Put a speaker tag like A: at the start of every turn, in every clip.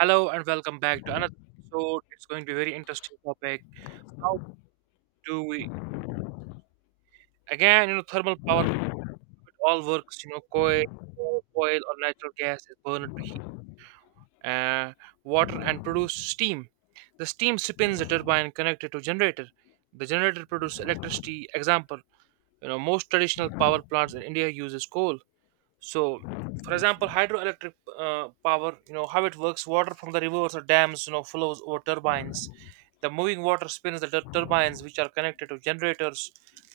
A: Hello and welcome back to another episode. It's going to be very interesting topic. How do we again, thermal power it all works, coal, oil or natural gas is burned to heat uh, water and produce steam. The steam spins a turbine connected to generator. The generator produces electricity. Example, most traditional power plants in India uses coal. So for example hydroelectric power, how it works, water from the rivers or dams, flows over turbines. The moving water spins the turbines, which are connected to generators.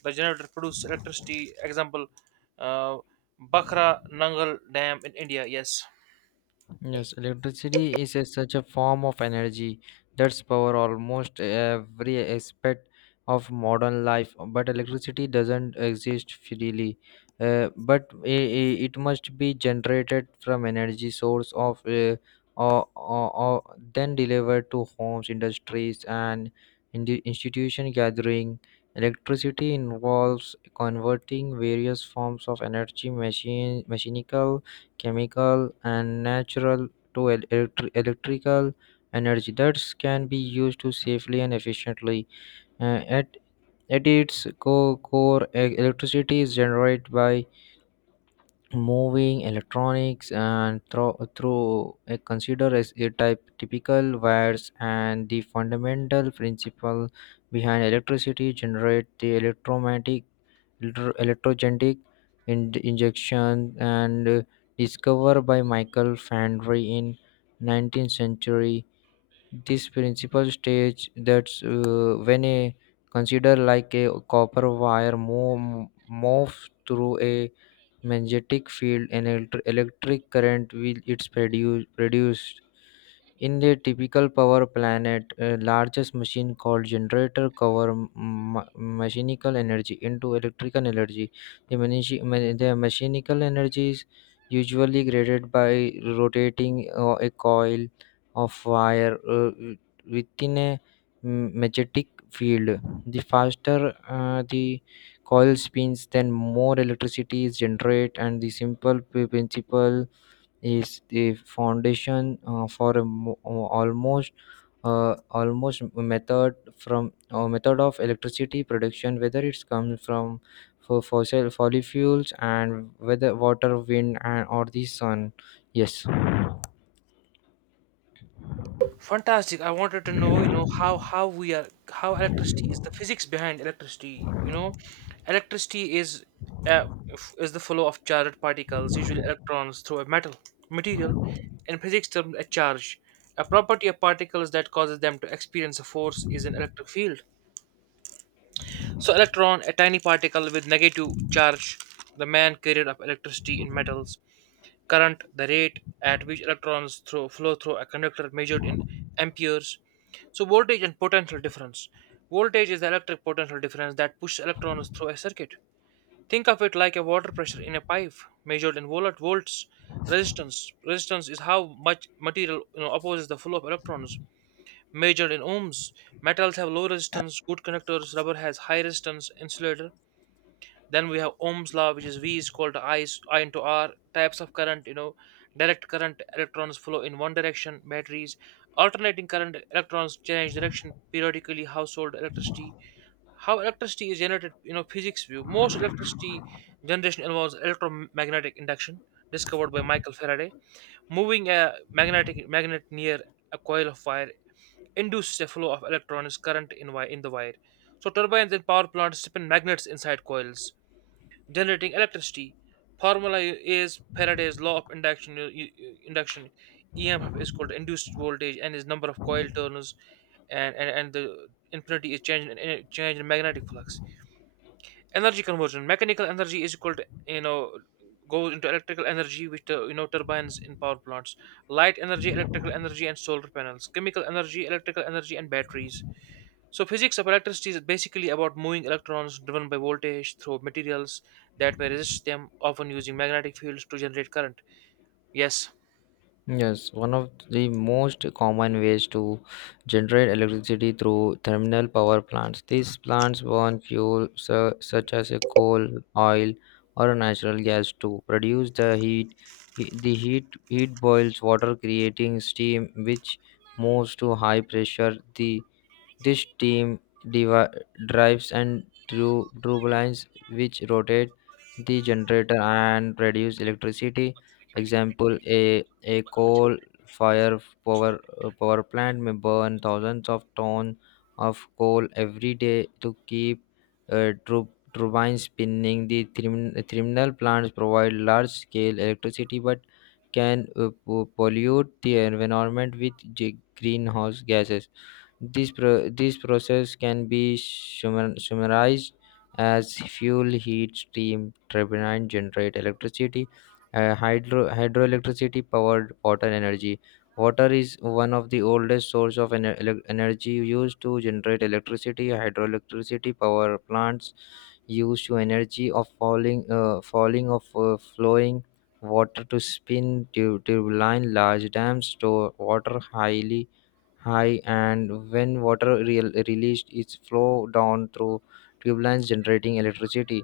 A: The generator produces electricity. Example, uh, Bakhra Nangal Dam in India. Yes.
B: Yes, electricity is a, such a form of energy that's power almost every aspect of modern life. But electricity doesn't exist freely. Uh, but i it must be generated from energy source of or then delivered to homes, industries, and in the institution gathering. Electricity involves converting various forms of energy, machine, mechanical chemical and natural to electrical energy that can be used to safely and efficiently. Uh, at at its core, electricity is generated by moving electronics and through a consider as a type typical wires, and the fundamental principle behind electricity generate the electromagnetic electrogenetic injection, and discovered by Michael Fandry in 19th century. This principal stage that's when a consider like a copper wire moves through a magnetic field, and electric current will it's produced in the typical power plant. A largest machine called generator cover mechanical energy into electrical energy. The mechanical energy is usually graded by rotating a coil of wire within a magnetic field. The faster the coil spins, then more electricity is generated, and the simple principle is the foundation for almost method from method of electricity production, whether it's comes from for fossil fuels, and whether water, wind, and or the sun. Yes.
A: Fantastic. I wanted to know, how we are how electricity is, the physics behind electricity. Electricity is uh, is the flow of charged particles, usually electrons, through a metal material. In physics terms, a charge. A property of particles that causes them to experience a force is an electric field. So, electron, a tiny particle with negative charge, the main carrier of electricity in metals. Current, the rate at which flow through a conductor, measured in amperes. So, voltage and potential difference. Voltage is the electric potential difference that pushes electrons through a circuit. Think of it like a water pressure in a pipe, measured in volts. Resistance. Resistance is how much material, opposes the flow of electrons, measured in ohms. Metals have low resistance, good conductors; rubber has high resistance, insulator. Then we have Ohm's law, which is V is equal to I, I into R. Types of current, direct current, electrons flow in one direction, batteries. Alternating current, electrons change direction periodically, household electricity. How electricity is generated, physics view. Most electricity generation involves electromagnetic induction, discovered by Michael Faraday. Moving a magnetic magnet near a coil of wire induces a flow of electrons current in the wire. So turbines and power plants spin magnets inside coils generating electricity. Formula is Faraday's law of induction. Induction EMF is called induced voltage, and is number of coil turns, and the infinity is change in change in magnetic flux. Energy conversion: mechanical energy is equal to, goes into electrical energy, which turbines in power plants. Light energy, electrical energy, and solar panels. Chemical energy, electrical energy, and batteries. So physics of electricity is basically about moving electrons driven by voltage through materials that may resist them, often using magnetic fields to generate current. Yes.
B: Yes, one of the most common ways to generate electricity through thermal power plants. These plants burn fuel su- such as a coal, oil, or natural gas to produce the heat. The heat boils water, creating steam, which moves to high pressure. The this team divi- Drives and drew lines which rotate the generator and produce electricity. Example: a coal fire power power plant may burn thousands of tons of coal every day to keep uh, tur- turbines spinning. The thermal plants provide large scale electricity, but can pollute the environment with greenhouse gases. This process can be summarized as fuel, heat, steam, turbine generate electricity. Hydroelectricity powered water energy. Water is one of the oldest source of energy used to generate electricity. Hydroelectricity power plants used to energy of falling of flowing water to spin turbine. Large dams store water highly high, and when water released its flow down through tubelines generating electricity.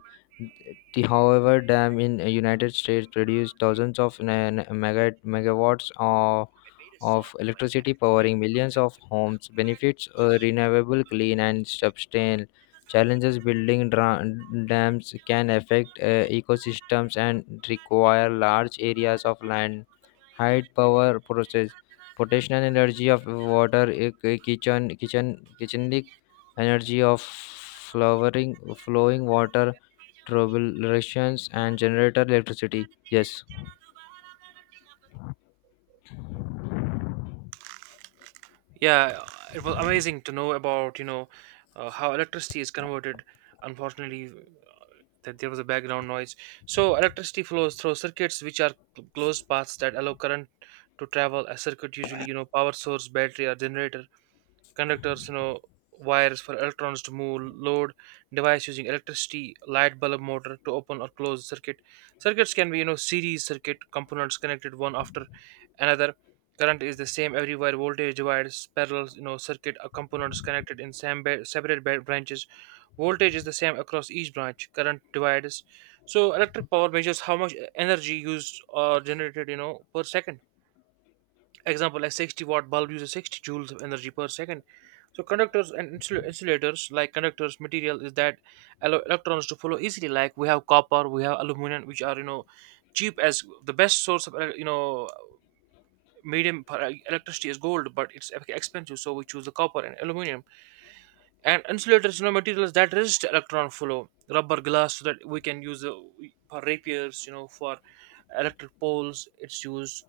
B: The however dam in united states produced thousands of megawatts of electricity, powering millions of homes. Benefits: a renewable, clean, and sustainable. Challenges: dams can affect ecosystems and require large areas of land. High power process potential energy of water kitchenic energy of flowering flowing water, turbulations and generator electricity. Yes.
A: Yeah, it was amazing to know about, how electricity is converted. Unfortunately, that there was a background noise. So electricity flows through circuits, which are closed paths that allow current to travel. A circuit usually, power source, battery, or generator, conductors, wires for electrons to move, load, device using electricity, light bulb motor to open or close circuit. Circuits can be, series circuit, components connected one after another. Current is the same everywhere. Voltage divides. Parallel, circuit components connected in separate branches. Voltage is the same across each branch. Current divides. So electric power measures how much energy used or generated, per second. Example, a 60-watt bulb uses 60 joules of energy per second. So conductors and insulators. Like conductors, material is that allow electrons to flow easily. Like we have copper, we have aluminum, which are, cheap, as the best source of medium for electricity is gold, but it's expensive, so we choose the copper and aluminum. And insulators, materials that resist electron flow, rubber, glass, so that we can use for rapiers, for electric poles. It's used.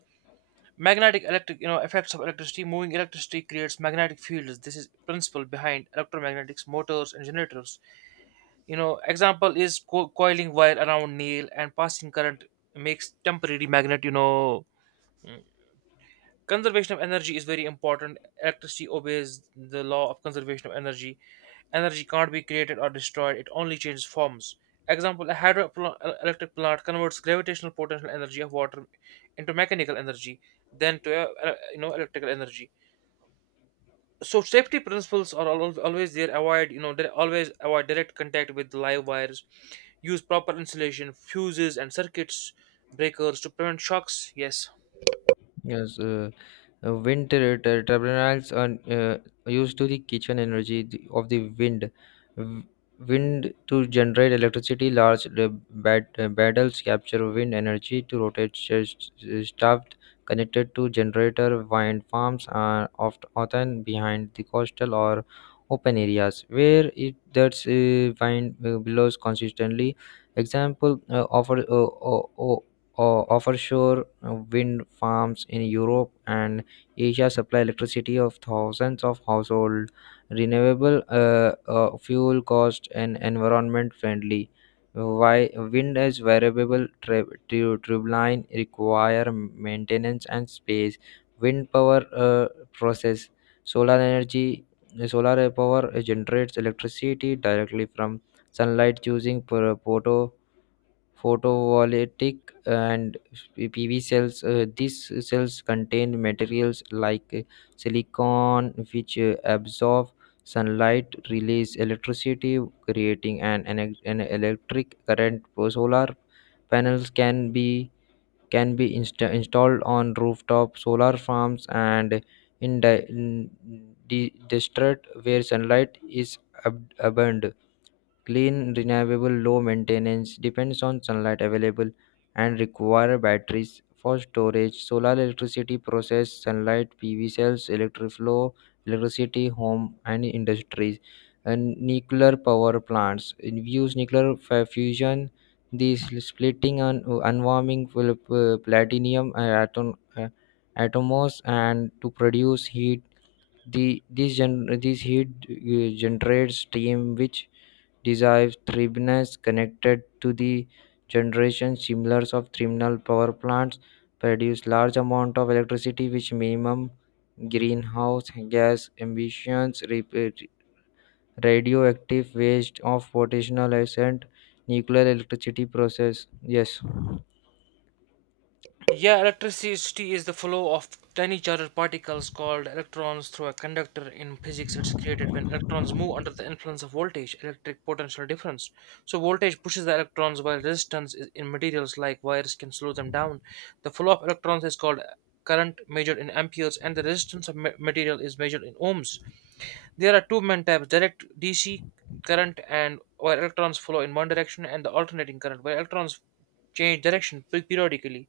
A: Magnetic electric, effects of electricity. Moving electricity creates magnetic fields. This is principle behind electromagnetics, motors, and generators. Example is coiling wire around nail and passing current makes temporary magnet. Conservation of energy is very important. Electricity obeys the law of conservation of energy. Energy can't be created or destroyed, it only changes forms. Example: a hydroelectric plant converts gravitational potential energy of water into mechanical energy, then to electrical energy. So safety principles are always there. Avoid, always avoid direct contact with live wires. Use proper insulation, fuses, and circuits breakers to prevent shocks. Yes.
B: Yes, turbines are used to the kitchen energy of the wind. W- Wind to generate electricity, large battles capture wind energy to rotate shaft connected to generator. Wind farms are often behind the coastal or open areas where it that's wind blows consistently. Example uh, offshore wind farms in Europe and Asia supply electricity of thousands of households. Renewable, fuel cost, and environment friendly. Why wind is variable, turbine require maintenance and space. Wind power process solar energy. Solar power generates electricity directly from sunlight using photovoltaic and PV cells. These cells contain materials like silicon, which absorb sunlight, release electricity, creating an electric current. Solar panels can be installed on rooftop solar farms and in district where sunlight is abundant. Clean, renewable, low maintenance, depends on sunlight available, and require batteries for storage. Solar electricity process: sunlight, PV cells, electric flow, electricity, home, and industries. And nuclear power plants use nuclear fusion. The splitting and unwarming platinum atom, atomos and to produce heat. This heat generates steam, which divisiveness connected to the generation similars of thermal power plants, produce large amount of electricity which minimum greenhouse gas emissions. Radioactive waste of potential ascent, nuclear electricity process. Yes.
A: Yeah, electricity is the flow of tiny charged particles called electrons through a conductor. In physics, it's created when electrons move under the influence of voltage, electric potential difference. So, voltage pushes the electrons, while resistance is in materials like wires can slow them down. The flow of electrons is called current, measured in amperes, and the resistance of material is measured in ohms. There are two main types: direct DC current, and where electrons flow in one direction, and the alternating current, where electrons change direction periodically.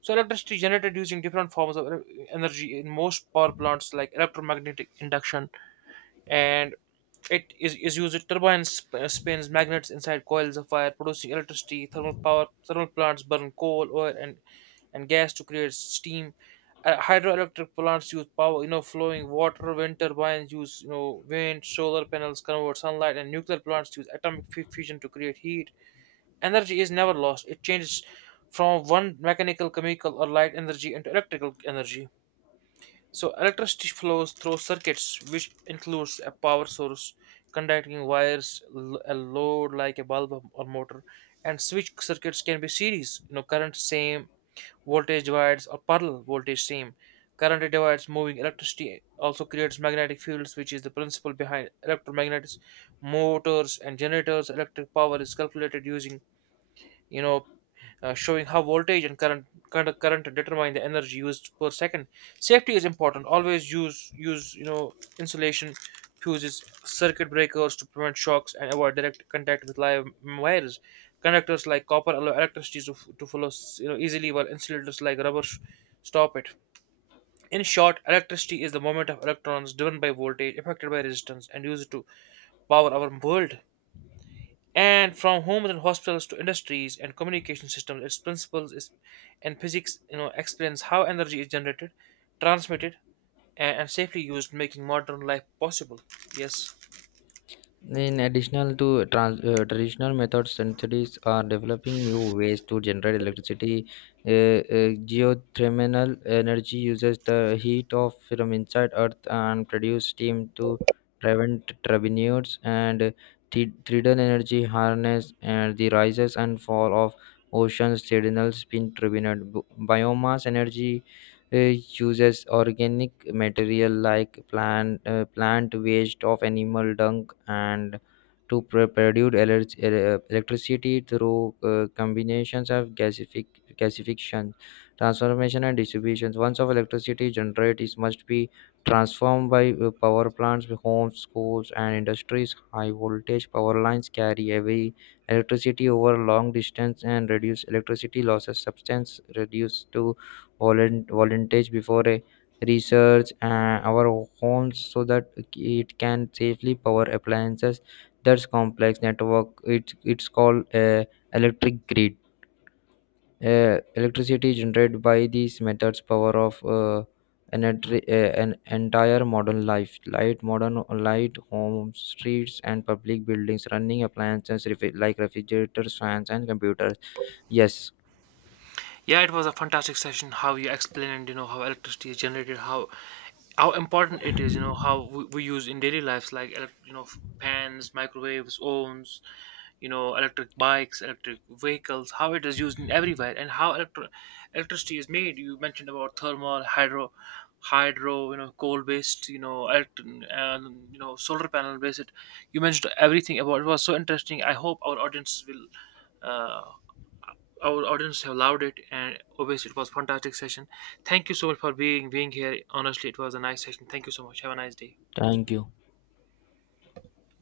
A: So electricity generated using different forms of energy in most power plants, like electromagnetic induction, and is used turbines spins magnets inside coils of fire producing electricity. Thermal power, thermal plants burn coal, oil, and gas to create steam. Hydroelectric plants use power, flowing water. Wind turbines use, wind. Solar panels convert sunlight, and nuclear plants use atomic fusion to create heat. Energy is never lost, it changes from one mechanical, chemical, or light energy into electrical energy. So, electricity flows through circuits, which includes a power source, conducting wires, a load like a bulb or motor, and switch. Circuits can be series, current same, voltage divides, or parallel, voltage same. Current divides. Moving electricity also creates magnetic fields, which is the principle behind electromagnets, motors, and generators. Electric power is calculated using, you know showing how voltage and current determine the energy used per second. Safety is important. Always use insulation, fuses, circuit breakers to prevent shocks, and avoid direct contact with live wires. Conductors like copper allow electricity to, to flow, easily, while insulators like rubber stop it. In short, electricity is the movement of electrons driven by voltage, affected by resistance, and used to power our world. And from homes and hospitals to industries and communication systems, its principles is, and physics, explains how energy is generated, transmitted, and safely used, making modern life possible. Yes.
B: In addition to traditional methods, scientists are developing new ways to generate electricity. Geothermal energy uses the heat of from inside Earth and produce steam to prevent turbines. And tidal energy harness and the rises and fall of oceans, tidal spin turbine. Biomass energy uh, uses organic material like plant waste of animal dung and to produce electricity through combinations of gasification, transformation, and distribution. Once of electricity generated, it must be transformed by power plants, homes, schools, and industries. High voltage power lines carry heavy electricity over long distance and reduce electricity losses, substance reduced to voluntage before a research our homes so that it can safely power appliances. That's complex network, it's called electric grid. Electricity generated by these methods, power of an entire modern life, light modern light homes, streets, and public buildings, running appliances like refrigerators, fans, and computers. Yes,
A: Yeah, it was a fantastic session. How you explained, how electricity is generated, how important it is, how we use in daily lives, like pans, microwaves, ovens, electric bikes, electric vehicles, how it is used in everywhere, and how electricity is made. You mentioned about thermal, hydro, hydro, coal based, and solar panel based. You mentioned everything about it. Was so interesting. I hope our audience will, uh, our audience have loved it, and obviously it was fantastic session. Thank you so much for being here. Honestly, it was a nice session. Thank you so much. Have a nice day.
B: thank you.